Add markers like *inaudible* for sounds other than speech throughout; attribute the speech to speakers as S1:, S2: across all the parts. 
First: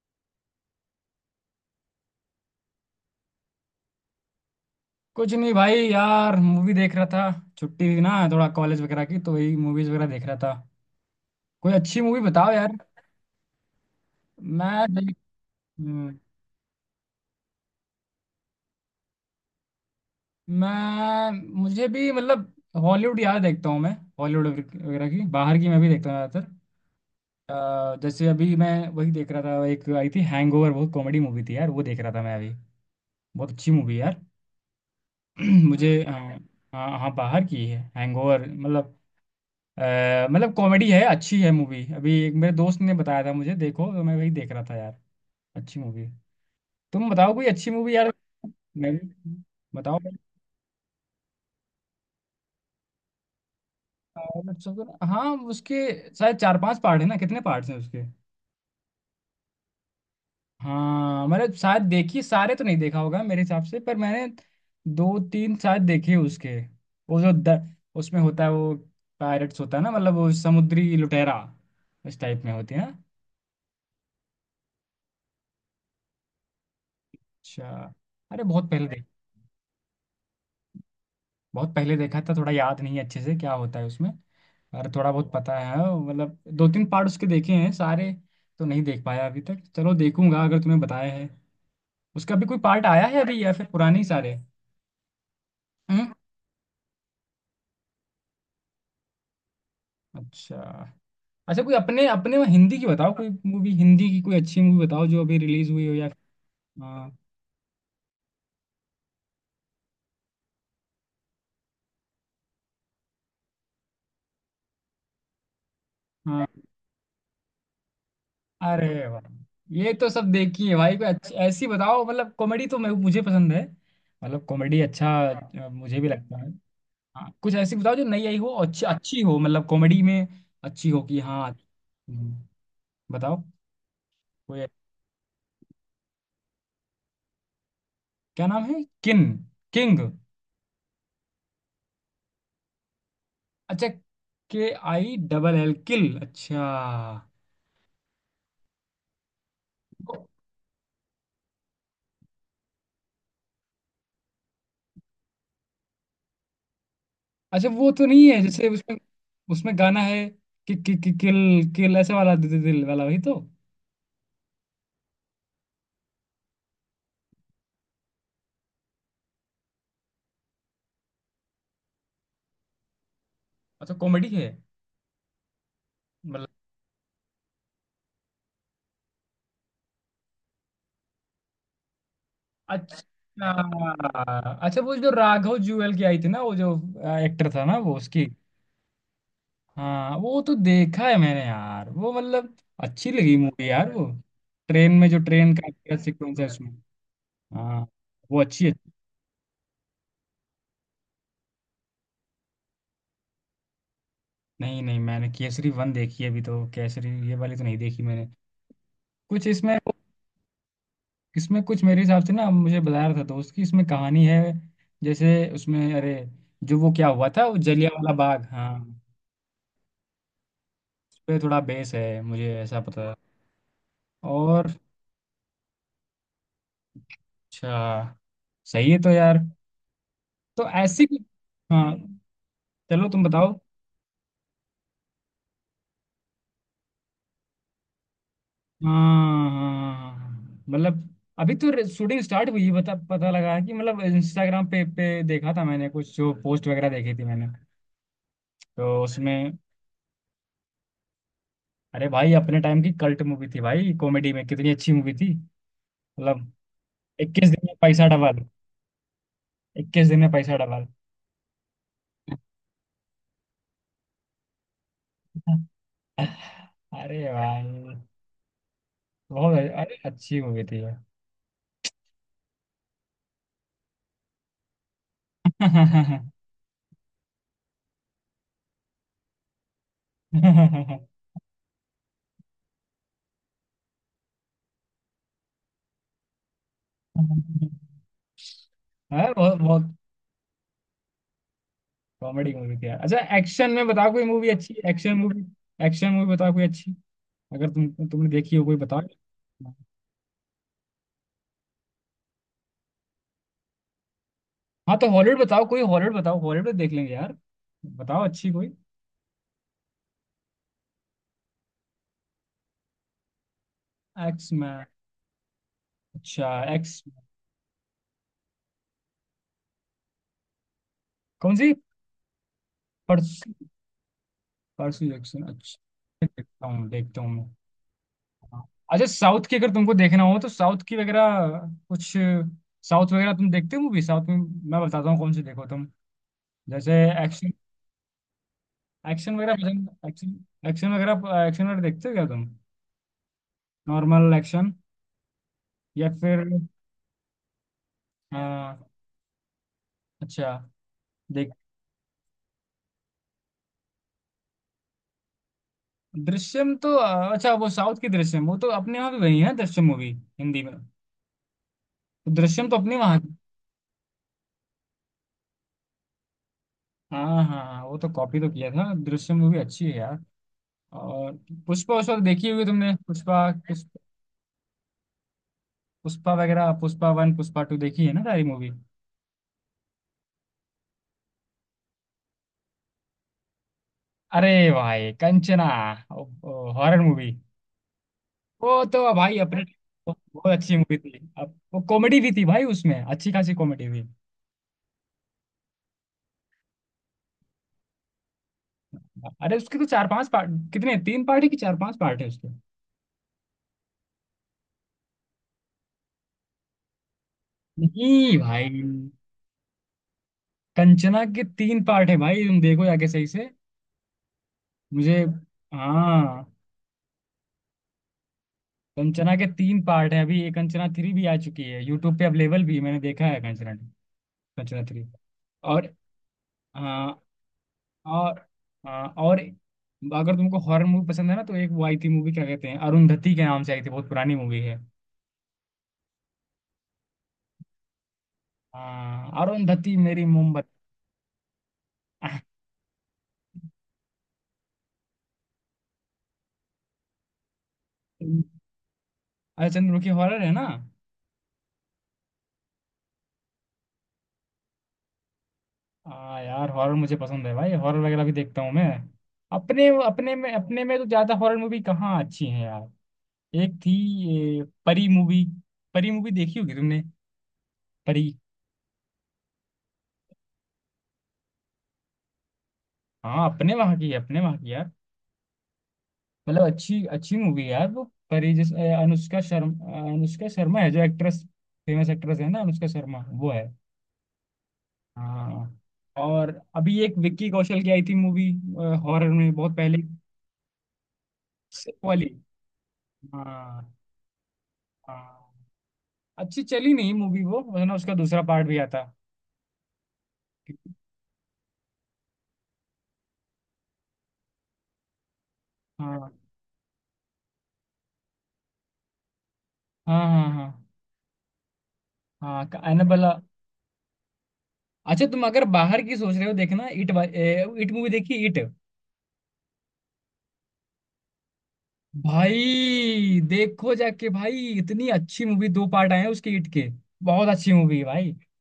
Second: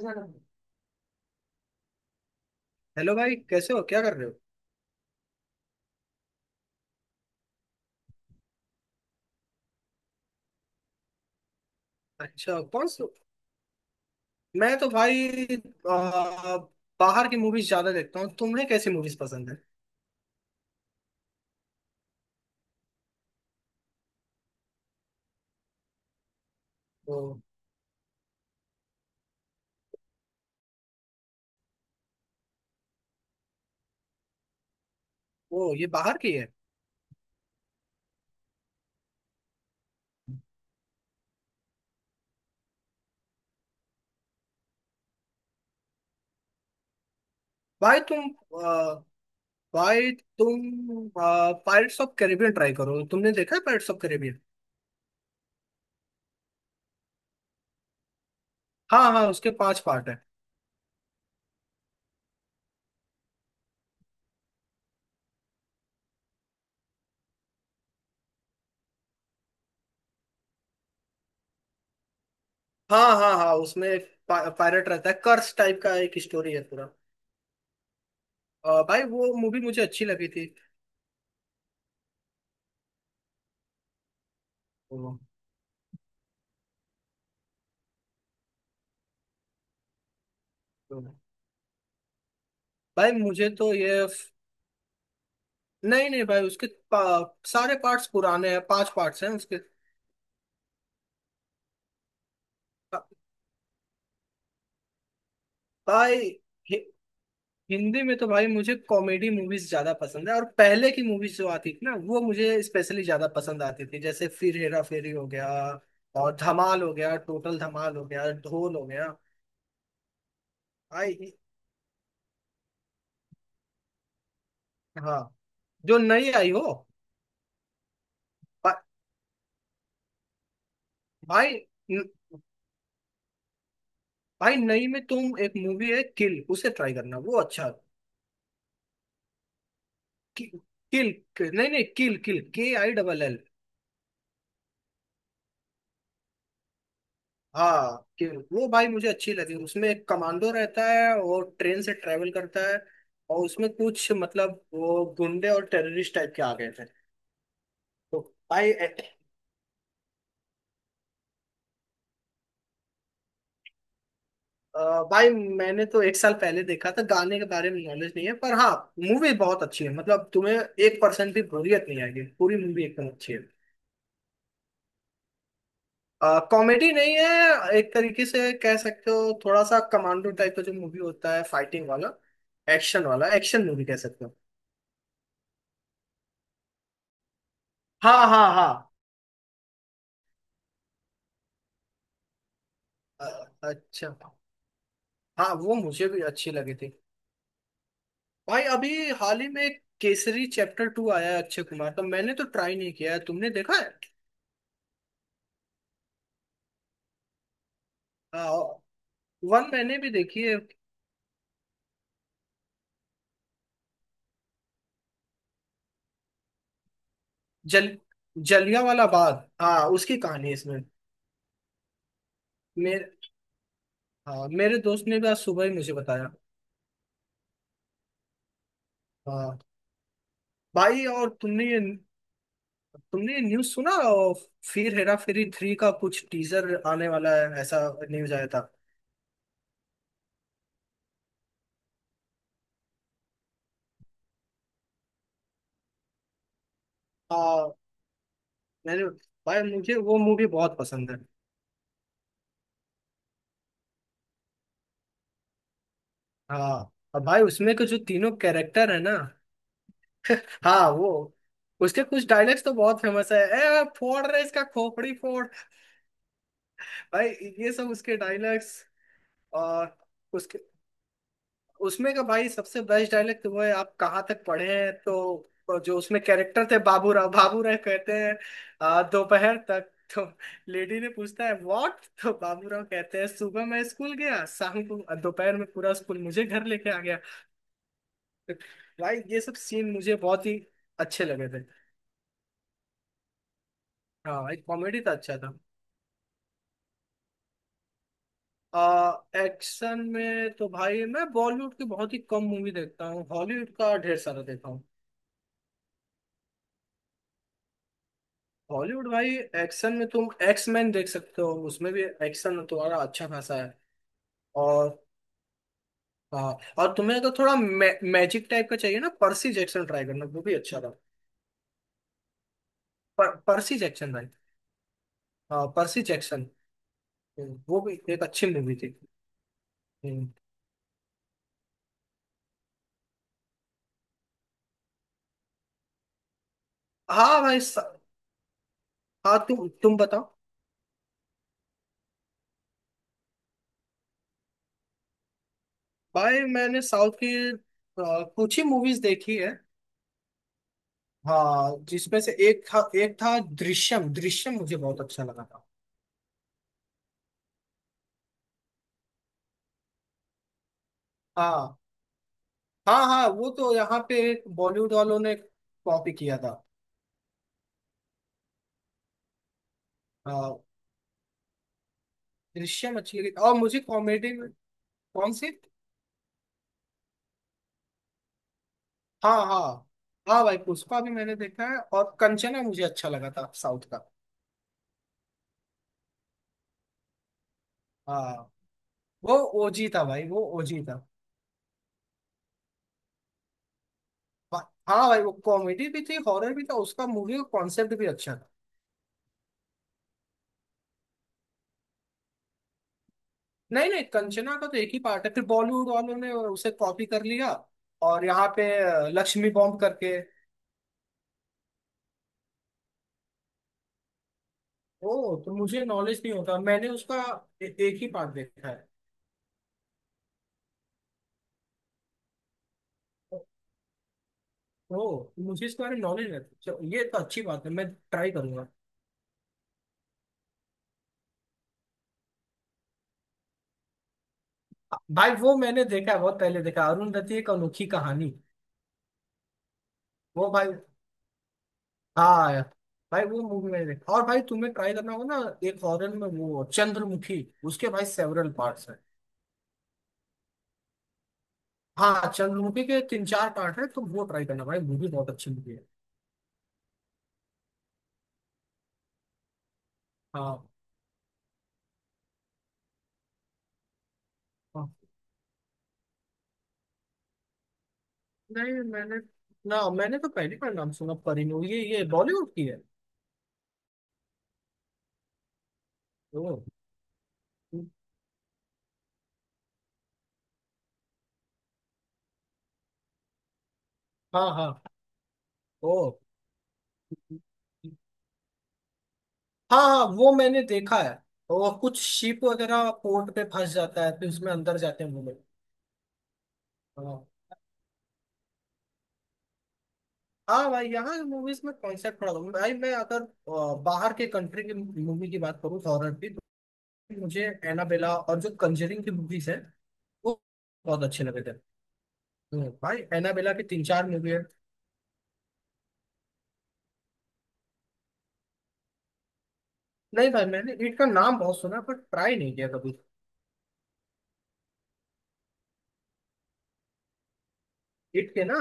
S1: Hello भाई, कैसे हो? क्या कर रहे हो?
S2: कुछ नहीं भाई, यार मूवी देख रहा था। छुट्टी थी ना थोड़ा कॉलेज वगैरह की, तो वही मूवीज वगैरह देख रहा था। कोई अच्छी मूवी बताओ
S1: अच्छा,
S2: यार।
S1: कौन सा? मैं
S2: मैं
S1: तो
S2: देख
S1: भाई
S2: हम्म,
S1: आ, बाहर की मूवीज ज्यादा देखता हूँ। तुम्हें कैसी मूवीज पसंद है?
S2: मैं मुझे भी मतलब हॉलीवुड यार देखता हूँ मैं। हॉलीवुड वगैरह की, बाहर की मैं भी देखता हूँ ज़्यादातर।
S1: ओ,
S2: जैसे अभी मैं वही देख रहा था, एक आई थी हैंगओवर, बहुत कॉमेडी मूवी थी यार, वो देख रहा था मैं अभी। बहुत अच्छी मूवी यार। *clears throat*
S1: ओ, ये
S2: मुझे,
S1: बाहर की
S2: हाँ।
S1: है।
S2: हाँ हाँ, बाहर की है हैंगओवर मतलब। मतलब कॉमेडी है, अच्छी है मूवी, अभी एक मेरे दोस्त ने बताया था मुझे, देखो तो मैं वही देख रहा था यार। अच्छी मूवी है। तुम बताओ कोई अच्छी मूवी
S1: भाई
S2: यार।
S1: तुम आ,
S2: मैं भी। बताओ
S1: भाई
S2: भाई।
S1: तुम पायरेट्स ऑफ कैरिबियन ट्राई करो। तुमने देखा है पायरेट्स ऑफ
S2: अ,
S1: कैरिबियन?
S2: अच्छा, हाँ उसके शायद चार पांच पार्ट है ना, कितने पार्ट्स हैं उसके?
S1: हाँ हाँ, उसके 5 पार्ट है।
S2: हाँ, मैंने शायद देखी, सारे तो नहीं देखा होगा मेरे हिसाब से, पर मैंने दो तीन शायद देखे उसके। वो जो उसमें होता है वो पायरेट्स होता है ना, मतलब वो समुद्री लुटेरा। इस टाइप में होती है ना।
S1: हाँ हाँ हाँ, उसमें एक पायरेट रहता है कर्स टाइप का, एक स्टोरी है पूरा।
S2: अच्छा। अरे, बहुत
S1: भाई
S2: पहले।
S1: वो मूवी मुझे अच्छी लगी थी।
S2: बहुत पहले देखा था, थोड़ा याद नहीं है अच्छे से क्या होता है उसमें, और थोड़ा
S1: ओ,
S2: बहुत पता है हाँ, मतलब दो तीन पार्ट उसके देखे हैं, सारे तो नहीं देख पाया अभी तक। चलो, देखूंगा अगर तुम्हें
S1: तो,
S2: बताया है। उसका भी कोई पार्ट आया
S1: भाई
S2: है अभी,
S1: मुझे
S2: या फिर
S1: तो ये
S2: पुराने ही सारे?
S1: नहीं
S2: हम्म।
S1: नहीं भाई, उसके सारे पार्ट्स पुराने हैं, 5 पार्ट्स हैं उसके।
S2: अच्छा। अच्छा कोई, अपने अपने में हिंदी की बताओ कोई मूवी, हिंदी की कोई अच्छी मूवी बताओ जो अभी रिलीज हुई हो या।
S1: भाई हि-
S2: हाँ।
S1: हिंदी में तो भाई मुझे कॉमेडी मूवीज ज्यादा पसंद है, और पहले की मूवीज जो आती थी ना, वो मुझे स्पेशली ज्यादा पसंद आती थी। जैसे फिर हेरा फेरी हो गया, और
S2: हाँ।
S1: धमाल हो गया, टोटल धमाल हो गया, ढोल हो
S2: अरे
S1: गया।
S2: वाह। ये तो सब देखी है भाई, कोई
S1: भाई,
S2: अच्छी ऐसी बताओ, मतलब कॉमेडी तो मैं मुझे पसंद है। मतलब कॉमेडी, अच्छा,
S1: हाँ, जो
S2: मुझे भी
S1: नई
S2: लगता है।
S1: आई हो।
S2: हाँ, कुछ ऐसी बताओ जो नई आई हो और
S1: भा,
S2: अच्छी अच्छी हो, मतलब कॉमेडी में। अच्छी हो कि, हाँ,
S1: भाई न-
S2: बताओ
S1: भाई,
S2: कोई।
S1: नई में तुम, एक मूवी है किल, उसे ट्राई करना, वो अच्छा।
S2: क्या नाम है? किन किंग?
S1: कि, किल। नहीं नहीं, किल, किल, KILL।
S2: अच्छा। KILL, किल, अच्छा।
S1: हाँ, कि वो भाई मुझे अच्छी लगी। उसमें एक
S2: वो-
S1: कमांडो रहता है, और ट्रेन से ट्रेवल करता है, और उसमें कुछ मतलब वो गुंडे और टेररिस्ट टाइप के आ गए थे।
S2: अच्छा वो तो
S1: तो
S2: नहीं है, जैसे
S1: भाई ए-
S2: उसमें। उसमें गाना है कि किल किल ऐसे वाला दि, दि, दिल वाला, वही तो।
S1: अ, भाई मैंने तो एक साल पहले देखा था, गाने के बारे में नॉलेज नहीं है, पर हाँ, मूवी बहुत अच्छी है। मतलब तुम्हें 1% भी बोरियत नहीं आएगी, पूरी मूवी एकदम अच्छी है।
S2: अच्छा कॉमेडी है, मतलब,
S1: कॉमेडी नहीं है, एक तरीके से कह सकते हो, थोड़ा सा कमांडो टाइप का जो मूवी होता है, फाइटिंग वाला,
S2: अच्छा।
S1: एक्शन वाला, एक्शन मूवी कह सकते हो।
S2: अच्छा वो जो राघव जुएल की आई थी ना, वो जो एक्टर था ना वो, उसकी।
S1: हाँ हाँ हाँ।
S2: हाँ, वो तो देखा है मैंने यार वो, मतलब अच्छी लगी मूवी यार वो।
S1: अच्छा।
S2: ट्रेन में जो
S1: हाँ,
S2: ट्रेन
S1: वो
S2: का
S1: मुझे भी
S2: सीक्वेंस है
S1: अच्छी
S2: उसमें।
S1: लगी थी।
S2: हाँ, वो
S1: भाई
S2: अच्छी है।
S1: अभी हाल ही में केसरी चैप्टर 2 आया है अक्षय कुमार का, मैंने तो ट्राई नहीं किया है, तुमने देखा है?
S2: नहीं नहीं, मैंने केसरी वन देखी है अभी तो, केसरी ये वाली तो नहीं देखी मैंने। कुछ
S1: वन
S2: इसमें,
S1: मैंने भी देखी है।
S2: इसमें कुछ मेरे हिसाब से ना, मुझे बता रहा था दोस्त कि इसमें कहानी है जैसे उसमें, अरे जो वो क्या हुआ था वो
S1: जल
S2: जलियांवाला बाग, हाँ।
S1: जलिया वाला बाग, हाँ, उसकी कहानी है इसमें।
S2: उस पे थोड़ा बेस है, मुझे ऐसा पता
S1: मेरे
S2: है।
S1: हाँ,
S2: और,
S1: मेरे दोस्त ने भी आज सुबह ही मुझे बताया।
S2: अच्छा। सही है तो यार।
S1: हाँ
S2: तो
S1: भाई,
S2: ऐसी,
S1: और तुमने ये
S2: हाँ। चलो तुम
S1: तुमने ये
S2: बताओ।
S1: न्यूज़ सुना, और फिर हेरा फेरी 3 का कुछ टीजर आने वाला है ऐसा न्यूज़ आया था?
S2: हाँ हाँ, मतलब अभी तो शूटिंग स्टार्ट हुई है, बता पता लगा है कि, मतलब इंस्टाग्राम पे पे देखा था मैंने, कुछ जो पोस्ट वगैरह देखी थी मैंने,
S1: हाँ
S2: तो
S1: मैंने
S2: उसमें।
S1: भाई मुझे वो मूवी बहुत पसंद है।
S2: अरे भाई, अपने टाइम की कल्ट मूवी थी भाई, कॉमेडी में कितनी अच्छी मूवी थी मतलब।
S1: हाँ, और भाई
S2: 21 दिन में
S1: उसमें के जो
S2: पैसा
S1: तीनों
S2: डबल।
S1: कैरेक्टर है ना,
S2: 21 दिन में पैसा डबल।
S1: हाँ वो, उसके कुछ डायलॉग्स तो बहुत फेमस है। ए फोड़ रहे इसका खोपड़ी फोड़।
S2: *laughs* अरे
S1: भाई ये सब
S2: भाई,
S1: उसके डायलॉग्स,
S2: बहुत,
S1: और
S2: अरे अच्छी
S1: उसके
S2: मूवी थी यार।
S1: उसमें का भाई सबसे बेस्ट डायलॉग तो वो है, आप कहाँ तक पढ़े हैं, तो जो उसमें
S2: *laughs*
S1: कैरेक्टर थे बाबूराव, बाबूराव कहते हैं, दोपहर तक तो, लेडी ने पूछता है व्हाट, तो बाबूराव कहते हैं सुबह मैं स्कूल गया, शाम को दोपहर में पूरा स्कूल मुझे घर लेके आ गया। भाई
S2: हाँ,
S1: ये सब
S2: बहुत
S1: सीन
S2: बहुत
S1: मुझे बहुत ही अच्छे लगे थे।
S2: कॉमेडी मूवी थी यार। अच्छा, एक्शन में बताओ कोई मूवी,
S1: हाँ एक
S2: अच्छी
S1: कॉमेडी था,
S2: एक्शन
S1: अच्छा
S2: मूवी।
S1: था।
S2: एक्शन मूवी बताओ कोई अच्छी, अगर तुमने देखी हो कोई बताओ।
S1: एक्शन में तो भाई मैं बॉलीवुड की बहुत ही कम मूवी देखता हूँ, हॉलीवुड का ढेर सारा देखता हूँ।
S2: हाँ तो हॉलीवुड बताओ कोई, हॉलीवुड बताओ, हॉलीवुड तो देख लेंगे यार। बताओ अच्छी कोई।
S1: हॉलीवुड भाई, एक्शन में तुम एक्स मैन देख सकते हो, उसमें भी एक्शन तुम्हारा अच्छा खासा है।
S2: एक्स मैन,
S1: और
S2: अच्छा।
S1: हाँ, और
S2: एक्स,
S1: तुम्हें अगर थोड़ा मैजिक टाइप का चाहिए ना, पर्सी जैक्सन ट्राई करना, वो भी अच्छा था।
S2: कौन सी? परसू?
S1: पर्सी जैक्सन भाई।
S2: परसू जैक्सन,
S1: हाँ, पर्सी
S2: अच्छा,
S1: जैक्सन,
S2: देखता हूँ मैं।
S1: वो भी एक अच्छी मूवी थी।
S2: अच्छा, साउथ की अगर तुमको देखना
S1: हम्म।
S2: हो तो साउथ की वगैरह कुछ। साउथ वगैरह तुम देखते हो मूवी, साउथ में? मैं बताता हूँ कौन सी देखो तुम। जैसे
S1: हाँ
S2: एक्शन,
S1: भाई स-
S2: एक्शन
S1: हाँ,
S2: वगैरह
S1: तुम
S2: पसंद?
S1: बताओ।
S2: एक्शन, एक्शन वगैरह, एक्शन वगैरह देखते हो क्या तुम? नॉर्मल एक्शन, या
S1: भाई
S2: फिर?
S1: मैंने साउथ की कुछ ही
S2: हाँ,
S1: मूवीज देखी है।
S2: अच्छा। देख,
S1: हाँ, जिसमें से एक था, एक था दृश्यम, दृश्यम मुझे बहुत अच्छा लगा था।
S2: दृश्यम तो, अच्छा वो साउथ की दृश्यम, वो तो अपने वहाँ भी वही है दृश्यम मूवी हिंदी में,
S1: हाँ
S2: तो दृश्यम तो अपने
S1: हाँ
S2: वहाँ
S1: हाँ,
S2: की।
S1: वो तो यहाँ पे बॉलीवुड वालों ने कॉपी किया था।
S2: हाँ हाँ हाँ, वो तो कॉपी तो किया था, दृश्यम मूवी अच्छी है यार।
S1: हाँ,
S2: और पुष्पा उस वक्त देखी होगी तुमने,
S1: दृश्यम अच्छी लगी।
S2: पुष्पा,
S1: और मुझे कॉमेडी में, कौन सी?
S2: पुष्पा वगैरह, पुष्पा वन, पुष्पा टू देखी है ना सारी मूवी।
S1: हाँ हाँ हाँ भाई, पुष्पा भी मैंने देखा है, और कंचना मुझे अच्छा लगा था साउथ का।
S2: अरे भाई, कंचना, हॉरर मूवी,
S1: हाँ,
S2: वो तो भाई
S1: वो
S2: अपने,
S1: ओजी था भाई, वो
S2: बहुत अच्छी
S1: ओजी
S2: मूवी
S1: था।
S2: थी। अब वो कॉमेडी भी थी भाई, उसमें अच्छी खासी कॉमेडी भी।
S1: हाँ भाई, वो कॉमेडी भी थी, हॉरर भी था, उसका मूवी का कॉन्सेप्ट भी अच्छा था।
S2: अरे उसके तो चार पांच पार्ट, कितने, तीन पार्ट है कि चार पांच पार्ट है उसके?
S1: नहीं नहीं, कंचना का तो एक ही पार्ट है, फिर बॉलीवुड वालों ने उसे कॉपी कर लिया, और
S2: नहीं
S1: यहाँ पे
S2: भाई,
S1: लक्ष्मी बॉम्ब करके।
S2: कंचना के तीन पार्ट है भाई, तुम देखो जाके सही से।
S1: ओ,
S2: मुझे,
S1: तो मुझे नॉलेज नहीं
S2: हाँ।
S1: होता। मैंने उसका एक ही पार्ट देखा है।
S2: कंचना के तीन पार्ट है, अभी ये कंचना थ्री भी आ चुकी है, यूट्यूब पे अवेलेबल भी है, मैंने देखा है कंचना, कंचना
S1: ओ,
S2: थ्री।
S1: तो मुझे इसके
S2: और,
S1: बारे में नॉलेज नहीं था। चलो, ये तो
S2: हाँ,
S1: अच्छी बात है, मैं ट्राई
S2: और,
S1: करूंगा।
S2: हाँ, और अगर तुमको हॉरर मूवी पसंद है ना, तो एक वो आई थी मूवी, क्या कहते हैं, अरुंधति के नाम से आई थी, बहुत पुरानी मूवी है।
S1: भाई वो मैंने देखा है, बहुत पहले देखा है, अरुण दत्त की एक अनोखी कहानी।
S2: हाँ, अरुंधति मेरी
S1: वो भाई
S2: मोमबत्ती। *laughs*
S1: हाँ भाई, वो मूवी मैंने देखा। और भाई तुम्हें ट्राई करना होगा ना एक, हॉरर में वो चंद्रमुखी, उसके भाई सेवरल पार्ट्स हैं।
S2: अरे चंद्र की, हॉरर है ना।
S1: हाँ, चंद्रमुखी के 3-4 पार्ट है, तुम वो ट्राई करना भाई, मूवी बहुत अच्छी मूवी है।
S2: हाँ यार, हॉरर मुझे पसंद है भाई, हॉरर वगैरह भी देखता हूँ मैं। अपने, अपने में,
S1: हाँ।
S2: अपने में तो ज्यादा हॉरर मूवी कहाँ अच्छी है यार। एक थी, ये
S1: हाँ।
S2: परी मूवी, परी मूवी देखी होगी तुमने, परी?
S1: नहीं, मैंने, ना, मैंने तो पहली बार नाम सुना परिणय, ये बॉलीवुड की है?
S2: हाँ, अपने वहाँ की है, अपने वहाँ की है,
S1: ओ।
S2: मतलब अच्छी अच्छी मूवी है यार वो। परी, जिस, अनुष्का शर्मा है जो एक्ट्रेस, फेमस एक्ट्रेस है ना अनुष्का शर्मा, वो है।
S1: हाँ हाँ।
S2: हाँ।
S1: ओ।
S2: और अभी एक विक्की कौशल की आई थी मूवी, हॉरर में, बहुत
S1: हाँ
S2: पहले।
S1: हाँ, वो मैंने देखा है। वो
S2: Sick
S1: कुछ
S2: वाली।
S1: शिप वगैरह पोर्ट पे फंस
S2: हाँ।
S1: जाता है, फिर उसमें अंदर जाते हैं वो लोग।
S2: हाँ, अच्छी चली नहीं
S1: हाँ।
S2: मूवी वो, वरना उसका दूसरा पार्ट भी आता।
S1: हाँ भाई, यहाँ मूवीज में कॉन्सेप्ट बड़ा होता है। भाई मैं अगर बाहर के कंट्री की मूवी की बात करूँ हॉरर की,
S2: हाँ
S1: तो मुझे एनाबेला और जो कंजरिंग की मूवीज है,
S2: हाँ
S1: वो
S2: हाँ
S1: बहुत अच्छे लगे थे।
S2: हाँ।
S1: नहीं
S2: हाँ,
S1: भाई,
S2: एनाबेला।
S1: एनाबेला की 3-4 मूवी है।
S2: अच्छा, तुम अगर बाहर की सोच रहे हो देखना, इट, इट मूवी देखी, इट?
S1: नहीं भाई, मैंने ईट का नाम बहुत सुना है, पर ट्राई नहीं किया कभी।
S2: भाई देखो जाके, भाई इतनी अच्छी मूवी, दो पार्ट आए हैं उसके हिट के, बहुत अच्छी मूवी है
S1: ईट
S2: भाई।
S1: के ना,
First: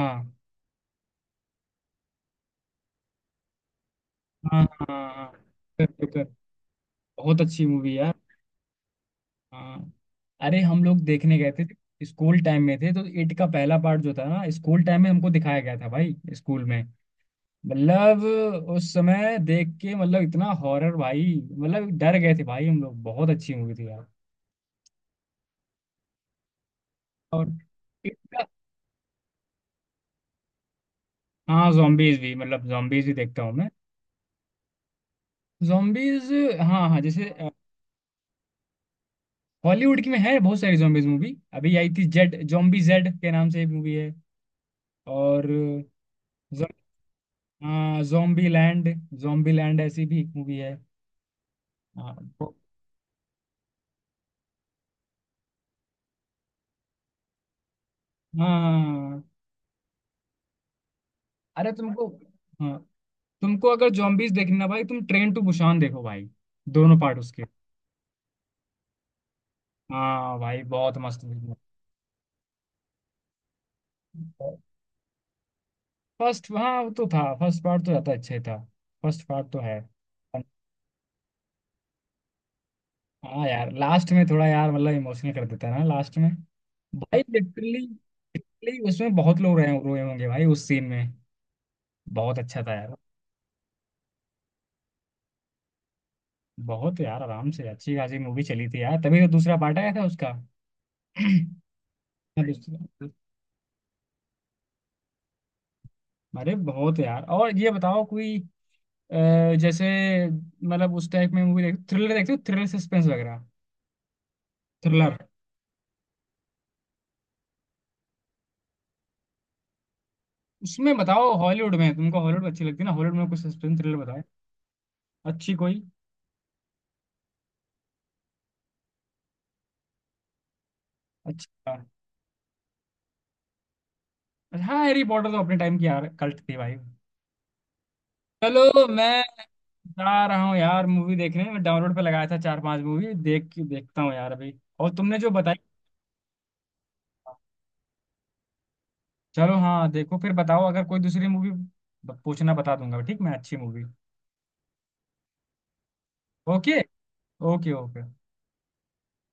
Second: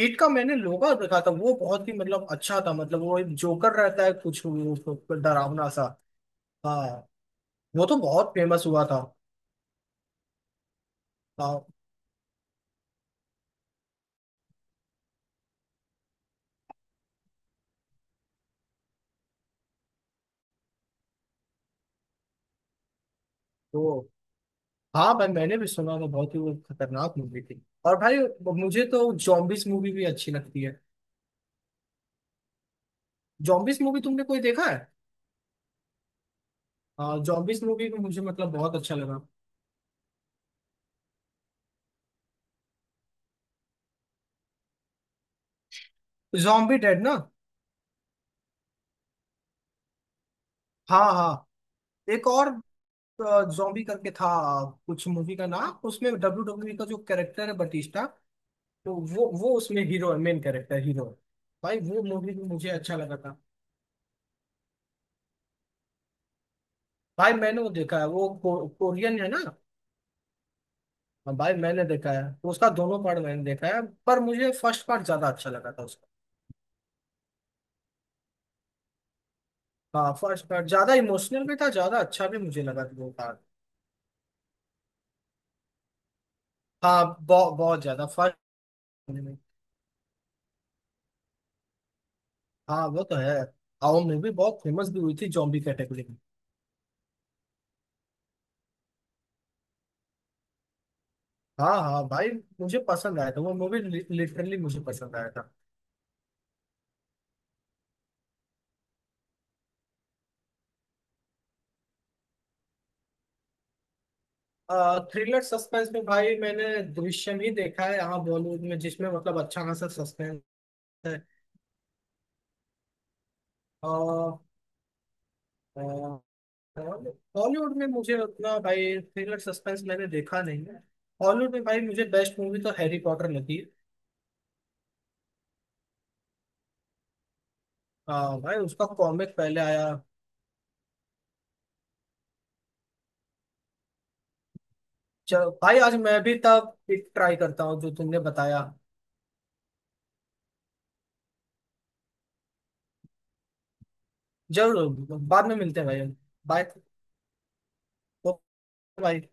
S1: ईट का मैंने लोगा देखा था, वो बहुत ही मतलब अच्छा था। मतलब वो एक जोकर रहता है कुछ,
S2: हाँ हाँ हाँ
S1: वो
S2: हाँ।
S1: डरावना सा।
S2: कर, कर, कर।
S1: हाँ,
S2: बहुत अच्छी
S1: वो
S2: मूवी
S1: तो
S2: यार।
S1: बहुत फेमस हुआ था।
S2: हाँ, अरे हम लोग देखने गए
S1: हाँ
S2: थे, स्कूल टाइम में थे तो, इट का पहला पार्ट जो था ना, स्कूल टाइम में हमको दिखाया गया था भाई स्कूल में, मतलब उस समय देख के, मतलब इतना हॉरर भाई, मतलब डर गए थे भाई हम लोग, बहुत अच्छी मूवी
S1: तो,
S2: थी यार।
S1: हाँ भाई, मैंने भी सुना था, बहुत ही वो खतरनाक मूवी
S2: और।
S1: थी। और
S2: It
S1: भाई
S2: का-
S1: मुझे तो जॉम्बिस मूवी भी अच्छी लगती है।
S2: हाँ, जॉम्बीज भी, मतलब जॉम्बीज भी देखता हूँ मैं।
S1: जॉम्बिस मूवी तुमने कोई देखा है?
S2: Zombies, हाँ हाँ,
S1: हाँ,
S2: जैसे
S1: जॉम्बिस मूवी भी मुझे मतलब बहुत अच्छा लगा।
S2: हॉलीवुड की में है बहुत सारी zombies मूवी। अभी आई थी जेड, zombie जेड के नाम से एक मूवी है। और जो,
S1: जॉम्बी डेड ना?
S2: हाँ, zombie लैंड, zombie लैंड ऐसी भी एक मूवी है।
S1: हाँ हाँ,
S2: हाँ
S1: एक और जॉम्बी करके था कुछ मूवी का नाम, उसमें WWE का जो कैरेक्टर है बटिस्टा, तो वो
S2: हाँ।
S1: वो उसमें हीरो है, मेन कैरेक्टर हीरो है,
S2: अरे
S1: भाई वो
S2: तुमको
S1: मूवी भी मुझे
S2: हाँ,
S1: अच्छा लगा था।
S2: तुमको अगर zombies देखना, भाई तुम ट्रेन टू बुसान देखो भाई, दोनों पार्ट
S1: भाई
S2: उसके।
S1: मैंने वो देखा है, वो कोरियन है ना?
S2: हाँ भाई, बहुत मस्त
S1: हाँ, भाई
S2: मूवी।
S1: मैंने देखा है, तो उसका दोनों पार्ट मैंने देखा है, पर मुझे फर्स्ट पार्ट ज्यादा अच्छा लगा था उसका।
S2: फर्स्ट, हाँ, वो तो था, फर्स्ट पार्ट तो ज्यादा अच्छा ही था। फर्स्ट पार्ट तो है।
S1: हाँ, फर्स्ट पार्ट ज्यादा इमोशनल भी था, ज्यादा अच्छा भी मुझे लगा था वो पार्ट।
S2: हाँ यार, लास्ट में थोड़ा यार, मतलब इमोशनल कर देता है ना लास्ट में।
S1: हाँ,
S2: भाई
S1: बहुत
S2: लिटरली,
S1: बहुत ज्यादा फर्स्ट
S2: लिटरली उसमें
S1: में।
S2: बहुत लोग रहे रोए होंगे भाई, उस सीन में। बहुत अच्छा था
S1: हाँ,
S2: यार।
S1: वो तो है। और मूवी बहुत फेमस भी हुई थी जॉम्बी कैटेगरी में।
S2: बहुत यार, आराम से अच्छी खासी मूवी चली थी यार, तभी तो दूसरा पार्ट आया था उसका। *clears throat*
S1: हाँ हाँ भाई, मुझे
S2: दूसरा-
S1: पसंद आया था वो मूवी, लिटरली मुझे पसंद आया था।
S2: अरे बहुत यार। और ये बताओ कोई, जैसे मतलब उस टाइप में मूवी, देख थ्रिलर देखते हो, थ्रिलर सस्पेंस वगैरह, थ्रिलर?
S1: थ्रिलर सस्पेंस में भाई, मैंने दृश्यम ही देखा है यहाँ बॉलीवुड में, जिसमें मतलब अच्छा खासा सस्पेंस
S2: उसमें
S1: है।
S2: बताओ, हॉलीवुड में, तुमको हॉलीवुड अच्छी लगती है ना, हॉलीवुड में कुछ सस्पेंस थ्रिलर बताओ, अच्छी कोई।
S1: बॉलीवुड में मुझे उतना भाई थ्रिलर सस्पेंस मैंने देखा नहीं है। हॉलीवुड में
S2: अच्छा,
S1: भाई मुझे बेस्ट मूवी तो हैरी पॉटर लगी है।
S2: हाँ, हैरी पॉटर तो अपने टाइम की यार कल्ट थी भाई।
S1: भाई उसका
S2: चलो, मैं
S1: कॉमिक पहले आया।
S2: जा रहा हूँ यार मूवी देखने, मैं डाउनलोड पे लगाया था चार पांच मूवी, देख के देखता हूँ यार अभी, और तुमने जो
S1: चलो
S2: बताई।
S1: भाई, आज मैं भी तब ट्राई करता हूँ जो तुमने बताया।
S2: चलो, हाँ, देखो फिर बताओ, अगर कोई दूसरी मूवी पूछना बता दूंगा, ठीक, मैं अच्छी मूवी।
S1: जरूर, बाद में मिलते हैं भाई। Bye.
S2: Okay, okay, okay.
S1: Bye.